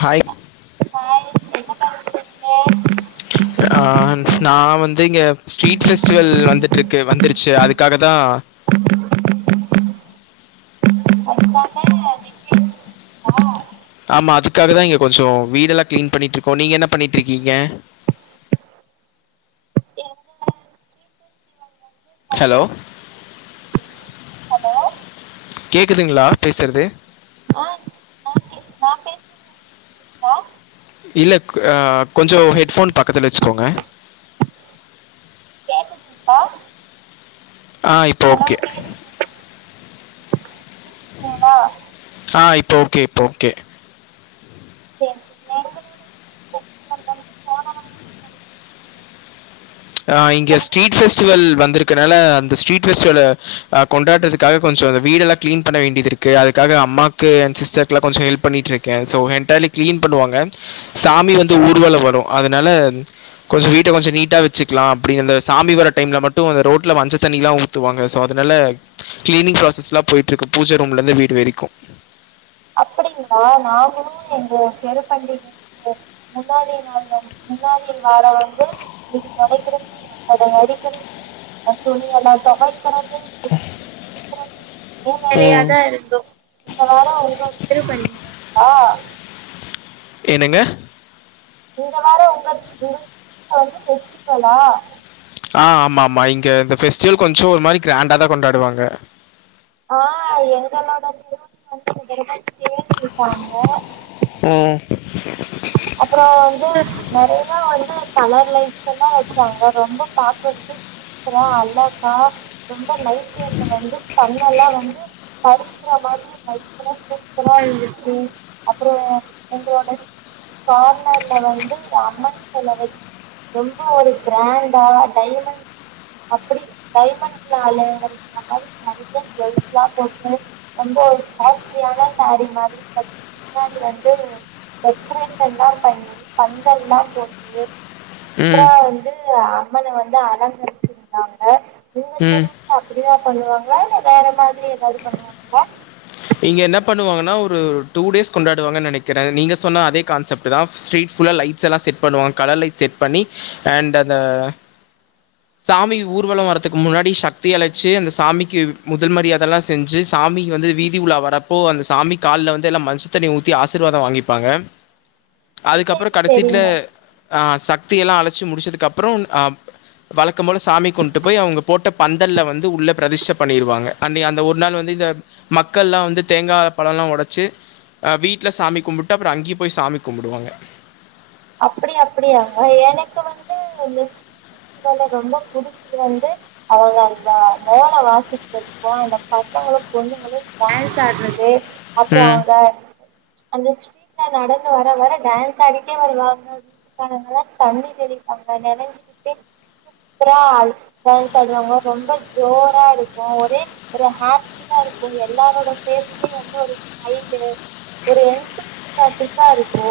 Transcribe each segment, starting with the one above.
Hi hi என்ன பண்றீங்க நா வந்து இங்க ஸ்ட்ரீட் ஃபெஸ்டிவல் வந்துட்டுர்க்கு வந்துருச்சி அதுக்காக தா [unintelligible] ஆமா அதுக்காக தா இங்க கொஞ்சொ வீடெல்லா கிளீன் பண்ணிட்டுர்க்கோ நீங்க என்ன பண்ணிட்டுர்க்கீங்க எங்க ஸ்ட்ரீட் ஃபெஸ்டிவல் வந்து போன ஹலோ வாரமே முடிஞ்சிருச்சு ஹலோ கேக்குதுங்களா பேசுறது ஆ நா கே நா பேசு இல்ல க கொஞ்ச ஹெட் ஃபோன் பக்கத்துல வச்சுக்கோங்க க்குதுப்பா ஆ இப்போ ஓகே கேக்குது கேக்குதுங்களா ஆ இப்போ ஓகே இப்போ ஓகே செரி போன வாரமே முடிஞ்சிருச்சு ஆ இங்க உங்களுது ஸ்ட்ரீட் இந்த ஃபெஸ்டிவல் வந்திருக்கனால அந்த ஸ்டரீட் ஃபெஸ்டிவல அ கொண்டாரத்துக்காக கொஞ்சொ வீடலா க்ளீன் பண்ணவேண்டியதிர்க்கு அதுக்காக அம்மாக்கு அண்ட் சிஸ்டர்க்கெலா கொஞ்சொ ஹெல்ப் பண்ணிட்டுர்க் கே ஸோ என்டெர்ய்லி கிளீன் பண்ணுவாங்க சாமி வந்து ஊர்வல வரு அதனால கொஞ்சொ வீட்ட கொஞ்சொ நீட்டா வை ச்சிக்லா அப்டி அந்த சாமி வர டைம்ல மட்டு ரோட்ல மஞ்ச தண்ணிலா ஊத்துவாங்க சோ அதனால க்ளீனிங் ப்ராசஸ்லா போயிட்ருக்கு பூஜ ரூம்லருந்து வீடு வெரிக்கூ அப்டிங்ளா நாங்களு எங்க தெரு பண்டிக முன்னாடி நாள் வந்து முன்னாடி வார வந்து வீடு தொடக்கிறது ஒட்டட அடிக்கிறது துணியெல்லா தொவக்கிறது ஒரே ம். வேலயாதா இருக்கூ இந்த வார வீட க்ளீன் [unintelligible] ஏனுங்க இந்த வாரொ ஒங்கள் ஒங்க வீட்ல வந்து ஃபெஸ்டிவலா ஆ ஆமா ஆமா இங்க இந்த ஃபெஸ்டிவல் கொஞ்சொ ஒரு மாரி கிராண்டாதா கொண்டாடுவாங்க ஆ எங்களோடதையு [unintelligible] ம் அப்பறொ வந்து நெறையா வந்து கலர் லைட்ஸ்லா வச்சாங்க ரொம்ப பாக்கர்க்கே அப்பறொ அழகா ரொம்ப நைட்டைம்ல வந்து கண்ணலா வந்து பறிக்கிற மாரி லைட்லா சூப்ரா இருந்துச்சு அப்பறொ எங்களோடஸ் கார்னர்ல வந்து அம்மன் செல வச்சி ரொம்ப ஒரு கிராண்டா டைமண்ட் அப்படி டைமண்ட்னாலா அலங்கரிக்கிற மாரி நெறைய ஜுவெல்ஸ்லா போட்டு ரொம்ப ஒரு காஸ்ட்லியான சாரி மாரி கட்டி பின்னாடி வந்து டெக்ரேஷ் ன்லா பண்ணி பந்தல்லா போட்டு சூப்ரா ம். வந்து அம்மன வந்து அலங்கரிச்சிருந்தாங்க உங்க ம் தெருவுலயு அப்டிதா பண்ணுவாங்ளா இல்ல வேற மாதிரி ஏதாது பண்ணுவாங்ளா இங்க என்ன பண்ணுவாங்கன்னா ஒரு டூ டேஸ் கொண்டாடுவாங்க நெனைக்கிறே நீங்க சொன்ன அதே கான்செப்ட்தா ஸ் ரீட் ஃபுல்லா லை ட்ஸ் எல்லா செட் பண்ணுவாங்க கலர் லைட் செட் பண்ணி அண்ட் அந்த சாமி ஊர்வல வரறதுக்கு முன்னாடி சக்தி அழைச்சி அந்த சாமிக்கு முதல் மரியாதைல்லா செஞ்சு சாமி வந்து வீதி உலா வரப்போ அந்த சாமி கால்ல வந்து எல்லா மஞ்ச தண்ணி ஊத்தி ஆசிர்வாத வாங்கிபாங்க அதுக்கப்புற சேரி கடைசிட்ல சேரிங்க அ சக்தி எல்லா அழைச்சி முடிச்சதுக்கு அப்புற அ வழக்கம்போல சாமி கும்ட்டு போய் அவங்க போட்ட பந்தல்ல வந்து உள்ள ப்ரதிஷ்ட பண்ணிடுவாங்க அண்ணி அந்த ஒரு நாள் வந்து இத மக்கள்லா வந்து தேங்கா பழலா ஒடைச்சி அ வீட்ல சாமி கும்ட்டு அப்புற அங்யு போய் சாமி கும்புடுவாங்க அப்டி அப்டியாங்க எனக்கு வந்து மிஸ் போல ரொம்ப புடிச்சது வந்து அவங்க அந்த வேன வாசிக்றதுக்கு அந்த பசங்களு பொண்ணுங்ளு டான்ஸ் ஆடுறது அப்புற ம். அங்க அந்த ஸ்ட்ரீட்ல நடந்து வர வர டான்ஸ் ஆடிட் டே வருவாங்க தண்ணி தெரிவிப்பாங்க நெனஞ்சுக்கிட்டே சூப்ரா டான்ஸ் ஆடுவாங்க ரொம்ப ஜோரா இருக்கு ஒரே ஒரு ஹா ப்பியா இருக்கு எல்லாரோட ஃபேஸ்லயு வந்து ஒரு ஸ்மைலு ஒரு என்து யாட்டிக்கா இருக்கு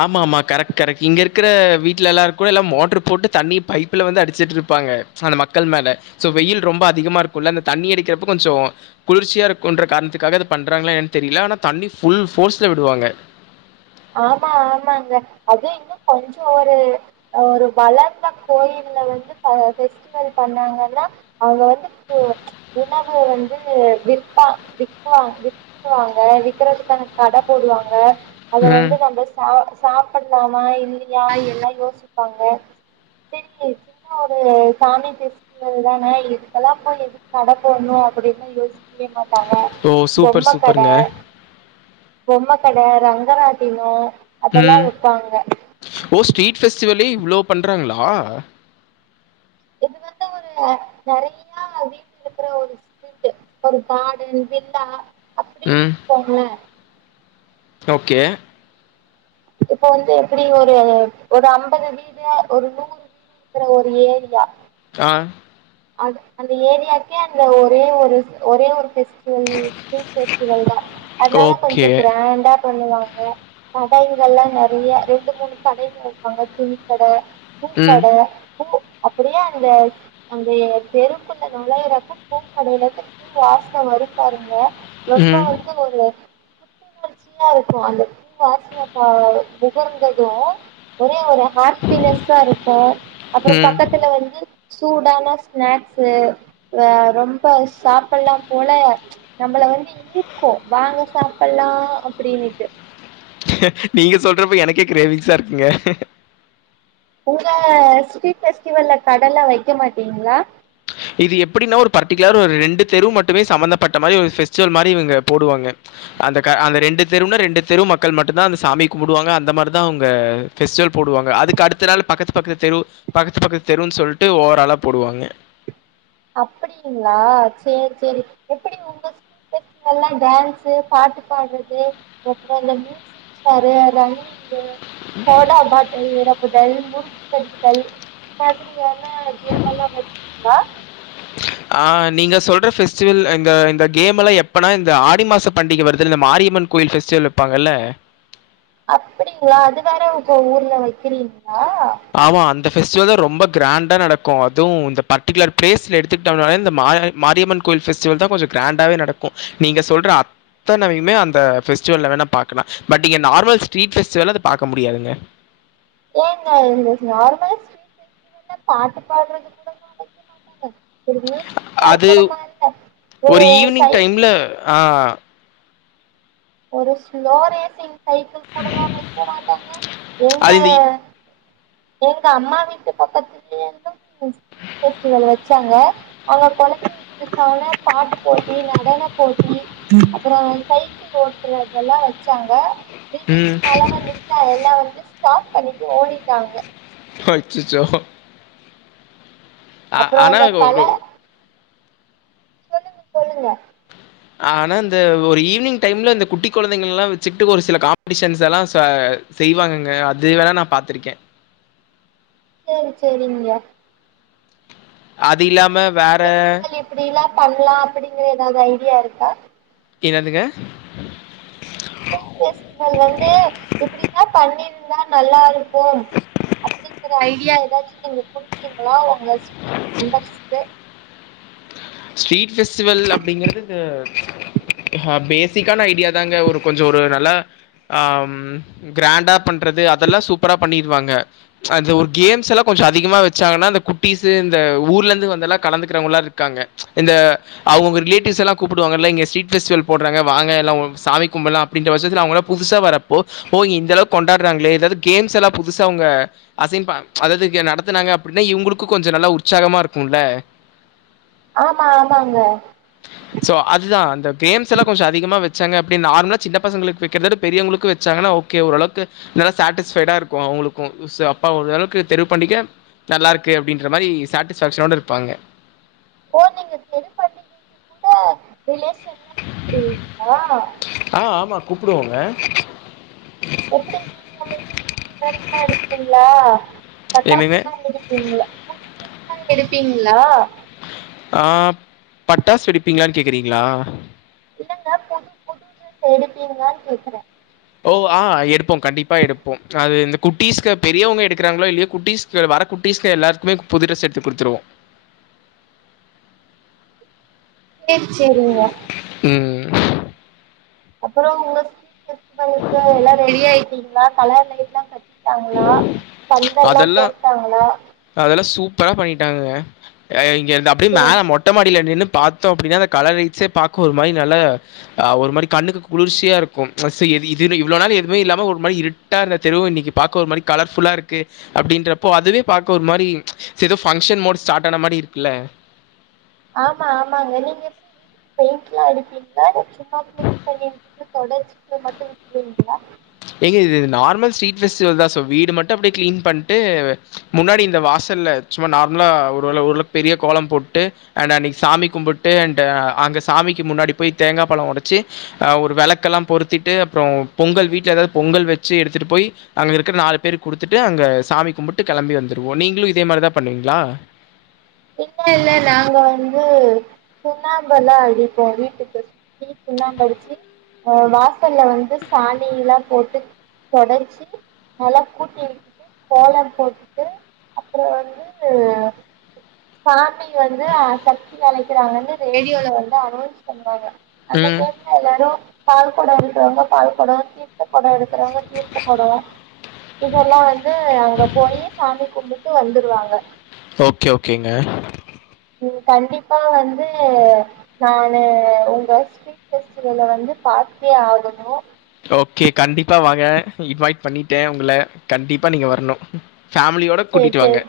ஆமா ஆமா கரெக்ட் கரெக்ட் இங்க இருக்கிற வீட்லல்லா கூட எல்லா மோட்ரு போட்டு தண்ணி பைப்ல வந்து அடிச்சிட்டு இருப்பாங்க அந்த மக்கள் மேல சோ வெயில் ரொம்ப அதிகமா இருக்குல்ல அந்த தண்ணி அடிக்கிறப்ப கொஞ்சோ குளிர்ச்சியா இருக்குன்ற காரணத்துக்காக இத பண்றாங்களா எனு தெரில ஆனா தண்ணி ஃபுல் ஃபோர்ஸ்ல விடுவாங்க ஆமா ஆமாங்க அது இன்னு கொஞ்ச ஒரு ஒரு வளர்ந்த கோயில்ல வந்து ஃபெஸ்டிவல் பண்ணாங்கன்னா அவங்க வந்து இப்போ உணவு வந்து விற்பா விற்பா விற்ப் விக்குவாங்க விக்றதுக்கான கட போடுவாங்க அத ம். வந்து நம்ம சா சாப்பிடலாமா இல்லையா எல்லா யோசிப்பாங்க செரி என்ன ஒரு சாமி பேசு னதுதானே இதுக்கெல்லா போய் எதுக்கு கட போணு அப்டின்லா யோசிக்கவே மாட்டாங்க ஓ சூப்பர் பொம்ம கட சூப்பருங்க பொம்ம கட ரங்கராட்டின அதல்லா ம் வப்பாங்க ஓ ஸ் ரீட் ஃபெஸ்டிவலே இவ்ளோ பண்றாங்ளா இது வந்து ஒரு நெறையா வீடு இருக்கிற ஒரு ஸ்ட்ரீட்டு ஒரு கார்டன் வில்லா அப்டின் ம் வச்சுக்கோங்ளே ஓகே இப்போ வந்து எப்டி ஒரு ஒரு அம்பது வீடு ஒரு நூறு வீடு இருக்குற ஒரு ஏரியா அ அ அந்த ஏரியாக்கே அந்த ஒரே ஒரு ஒரே ஒரு ஃபெஸ்டி வல் ஸ்ட்ரீட் ஃபெஸ்டிவல்தா அதனால கொஞ்ச ஓகே க்ராண்டா பண்ணுவாங்க கடைங்கல்லா நெறைய ரெண்டு மூணு கடைங்க வப்பாங்க துணி கட ம் பூக்கட பூ அப்டியே அந்த அந்த தெருக்குள்ள நொழைர அப்போ பூக்கடைல இருந்து பூ வாசன வரு பாருங்க ரொம்ப ம் வந்து ஒரு புத்துணர்ச்சியா இருக்கு அந்த பூ வாசன ஆ நுகர்ந்ததும் ஒரே ஒரு ஹாப்பினஸ் இருக்கோ அப்புறம் ம் பக்கத்துல வந்து சூடான சினேக்ஸ் ரொம்ப சாப்பிடலா போல நம்மள வந்து ஈயிர்க்கும் வாங்க சாப்பிடலா அப்டின்னுட்டு நீங்க சொல்றப்ப எனக்கே கிரேவிங்ஸா இருக்குங்க உங்க ஸ்ட்ரீட் பெஸ்டிவல்ல கடல்லா வைக்க மாட்டீங்களா இது எப்டின்னா ஒரு பர்டிகுலர்ரா ஒரு ரெண்டு தெரு மட்டுமே சமந்தப்பட்ட மாதிரி ஒரு பெஸ்டிவல் மாதிரி இங்க போடுவாங்க அந்த க அந்த ரெண்டு தெருவுன்னா ரெண்டு தெரு மக்கள் மட்டும்தா அந்த சாமி கும்பிடுவாங்க அந்த மாதிரிதா அவங்க ஃபெஸ்டிவல் போடுவாங்க அதுக்கடுத்த நாள் பக்கத்து பக்கத்து தெரு பக்கத்து பக்கத்து தெருன்னு சொல்லிட்டு ஓவ்வோரூ ஆலா போடுவாங்க அப்படிங்களா சரி சரி எப்படி உங்க கிட்ஸ் எல்லா டான்ஸு பாட்டு பாடுறது அப்புறம் இந்த மியூசிக் சர் அதா மாதிரி இந்த சோடா பாட்டில் இறப்புதல் முற்புதல் இந்த மாதிரியான கேம் எல்லாம் வைப்பீங்களா ஆ நீங்க சொல்ற பெஸ்டிவல் இந்த கேம்ல எப்பனா இந்த ஆடி மாச பண்டிக வருதுல இந்த மாரியம்மன் கோயில் ஃபெஸ்டிவல் வைப்பாங்கல அப்படிங்களா அது வேற இப்போ ஊர்ல வைக்கிறீங்களா ஆமா அந்த பெஃபஸ்டிவல் தா ரொம்ப கிராண்டா நடக்கும் அது இந்த பர்டிகுலர் பிளேஸ்ல எடுத்துக்கிட்டோம்னால இந்த மாரியம்மன் கோயில் பெஸ்டிவல் தா கொஞ்ச கிராண்டாவே நடக்கும் நீங்க சொல்ற அத்தனையுமே அந்த பெஸ்டிவல்ல வேணா பாக்கலா பட் இங்க நார்மல் ஸ்ட்ரீட் பெஸ்டிவல்ல அத பாக்க முடியாதுங்க ஏங்க இந்த நார்மல்லா பெஸ்டிவல்ல பாட்டு பாடுறது கூட வா வைக்க மாட்டாங்க ஒரு மியூசிக் சேர் அது கூடமா இல்ல ஒரு ஈவினிங் சைக்கிள் டைம்ல் ஆ ஒரு ஸ்லோ ரேசிங் சைக்கிள் கூடுவா வைக்க மாட்டாங்க எங்க அது இந்த எங்க அம்மா வீட்டு பக்கத்துலையு ஸ்ட்ரீட் பெஸிடிவல் வச்சாங்க அங்க குழந்தைக்கான பாட்டு போட்டி நடன போட்டி அப்புறம் சைக்கிள் ஓட்டுறதெல்லா வச்சாங்க திடீர்னு ம். மழ வந்துச்சா எல்லா வந்து ஸ்டாப் பண்ணிட்டு ஓடிட்டாங்க அச்சச்சோ ஆ அப்புறம் ஆனா அந்த கல ஒரு சொல்லுங்க சொல்லுங்க ஆனா இந்த ஒரு ஈவினிங் டைம்ல இந்த குட்டி குழந்தைங்க எல்லாம் வச்சுக்கிட்டு ஒரு சில காம்படிஷன்ஸ் எல்லா செய்வாங்கங்க அது வேன நா பாத்திருக்கே சரி சரிங்க அது இல்லாம வேற எப்படிலாம் பண்ணலா அப்படிங்கற ஏதாவது ஐடியா இருக்கா என்னதுங்க ஸ்ட்ரீட் லைட் பெஸ்டிவல் வந்து இப்படினா பண்ணிருந்தா நல்லா இருக் கும் அப்படிங்கிற ஐடியா ஏதாச்சு நீங்க குடுப்பீங்களா உங்க ஸ்ட்ரீட் மெம்பெர்ஸ்கு ஸ்ட்ரீட் ஃபெஸ்டிவல் அப்படிங்கறது ஆ பேசிக்கான ஐடியாதாங்க ஒரு கொஞ்ச ஒரு நல்ல ஆ கிராண்டா பண்றது அதெல்லா சூப்பரா பண்ணிடுவாங்க அந்த ஒரு கேம்ஸ் எல்லா கொஞ்சம் அதிகமா வச்சாங்கன்னா அந்த குட்டிஸ் இந்த ஊர்ல இருந்து வந்தவங்கல்லா கலந்துக்கிறவங்க எல்லா இருக்காங்க இந்த அவங்க ரிலேட்டிவ்ஸ் எல்லாம் கூப்பிடுவாங்கள இங்க ஸரீட் பெஸ்டிவல் போடுறாங்கங்க வங்க சாமி கும்படல்லா இந்த வருஷத்துல அவங்களா புதுசா வரப்போ ஓ இந்த அளவுக்கு கொண்டாடுறாங்களே அதாது கேம்ஸ் எல்லா புதுசா அவங்க அசின்பா அதாவ்து இங்க நடத்துனாங்க அப்படின்னா இவங்களுக்கு கொஞ்சோ நல்லா உற்சாகமா இருக்குல்ல ஆமா ஆமாங்க சோ அதுதா அந்த கேம்ஸ் எல்லா கொஞ்சோ அதிகமா வச்சாங்க அப்டி நார்மலா சின்ன பசங்களுக்கு வெக்கற மாரி பெரியவங்களுக்கு வெச்சாங்கனா ஓ க்கே ஓரளவுக்கு நல்லா சாட்டிஸ்பைடா இருக்கூ அவங்களுக்கு சிறப்பா ஓர் அளவுக்கு தெரிவு பண்ணிக்க நல்லாருக்கு அப்டின்ற மாரி சட்டிஸ்ஃபேக்ஸனோட இருப்பாங்க ஓ நீங்க தெரிஞ் ரிலேஷன் எல்லா கூப்புடுவீங்களா ஆ ஆமா கூப்புடுவோங்க எப்டிங் எல்லா எடுப்பீங்களா பட்டாசு என்னங்க? எல்லா வெடிப்பீங்களா புது ட்ரெஸ் எல்லா எடுப்பீங்களா ஆ பட்டாசு வெடிப்பீங்களான் கேக்குறீங்களா இல்லங்க புது புது ட்ரெஸ் எடுப்பீங்களா கேக்குறே ஓ ஆ எடுப்போ கண்டிப்பா எடுப்போ அது இந்த குட்டீஸ்க பெரியவங்க எடுக்கிறாங்களோ இல்லயோ குட்டிஸ் சே வர குட்டீஸ்க எல்லாருக்குமே புது ட்ரெஸ் எடுத்து குடுத்துருவோ [inaudible] சேர் சேரிங்க ம் ம் அப்பறோ உங்க ஸ்ட்ரீட்ல இருக்ற இருக்க எல்லா ரெடி ஆயிட்டீங்களா கலர் லைட்லா கட் டாங்களா பந்தல்லா போட்டாங்களா அதெல்லா சூப்பரா பண்ணிட்டாங்கங்க அ இங்க இருந்து அப்டியே சேரி மேல மொட் டமாடில நின்னு பாத்தோ அப்டின்னா அந்த கலர் லைட்ஸே பாக்க ஒரு மாரி நல்ல ஆ ஒரு மாரி கண்ணுக்கு குளிர்ச்சியா இருக்கும் அ சே இது இதுனு இவ்ளோ நாள் எதுவுமே இல்லாம ஒரு மாரி இருட்டா இருந்த தெருவு இன்னைக்கு பாக்க ஒரு மாரி கலர் ஃபுல்லா இருக்கு அப்டின்றப்போ அதுவே பாக்க ஒரு மாரி செதோ ஃபங்க்ஷன் மோ ஸ்டார்ட் ஆன மாரி இருக்குல்ல ஆமா ஆமாங்க நீங்க எப்டி வீட்டுக்கு பெயிண்ட்லா அடிப்பீங்களா இல்ல சும்மா க்ளீன் பண்ணி இல்ல தொடர்ச்சிட்டு மட்டு விட்ருவீங்களா ஏங்க இது நார்மல் ஸ்ட்ரீட் ஃபெஸ்டிவல் தா சோ வீடு மட்டு அப்டியே கிளீனீ பண்ட்டு முன்னாடி இந்த வாசல்ல சும்மா நார்மலா ஒருவள ஓரளவு பெரிய கோலம் போட்டு அண்ட் அன்னைக்கு சாமி கும்புட்டு அண்டு அங்க சாமிக்கு முன்னாடி போய் தேங்கா பழோ ஒடச்சு அ ஒரு விளக்கெல்லா பொருத்திட்டு அப்றோ பொங்கல் வீட்ல ஏதா பொங்கல் வச்சு எடுத்துட்டு போய் அங்க இருக்கிற நாலு பேரு குடுத்துட்டு அங்க சாமி கும்புட்டு கெளம்பி வந்துருவோ நீங்களு இதே மாரிதா பண்ணுவீங்களா இல்ல இல்ல நாங்க வந்து சுண்ணாம்பெல்லா அடிப்போ வீட்டுக்கு சி சுண்ணாம்படிச்சி அ வாசல்ல வந்து சாணி எல்லா போட்டு தொடர்ச்சி நல்லா கூட்டி வக்கிட்டு கோலம் போட்டுட்டு அப்றோ வந்து சாமி வந்து ஆ சக்தி அழைக்கிறாங்கன்னு ரேடியோல வந்து அனொன்ஸ் பண்ணுவாங்க அந்த ம். டைம்ல எல்லாரு பால் கொடோ எடுக்குறவங்க பால் கொடோ தீர்த்த கொடோ எடு க்குறவங்க தீர்த்த கொடோ இதெல்லா வந்து அங்க போயி சாமி கும்புட்டு வந்துருவாங்க சோக்கே ஓக்கேங்க ம் கண்டிப்பா வந்து நானு உங்க ஸ் ட்ரீட் ஃபெஸ்டிவல வந்து பாத்தே ஆகணு ஓக்கே கண்டிப்பா வாங்க இன்வைட் பண்ணிட்டே உங்கள கண்டிப்பா நீங்க வரணு ஃபேமிலியோட சேரி கூட்டிட்டு வாங்க. சேரி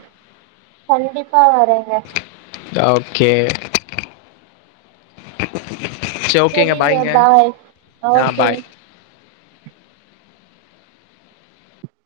கண்டிப்பா வரேங்க ஓகே செரி ஓகேங்க செரிங்க ஃபாய்ங்க பாய் ஆ யா ஓகே ஃபாய்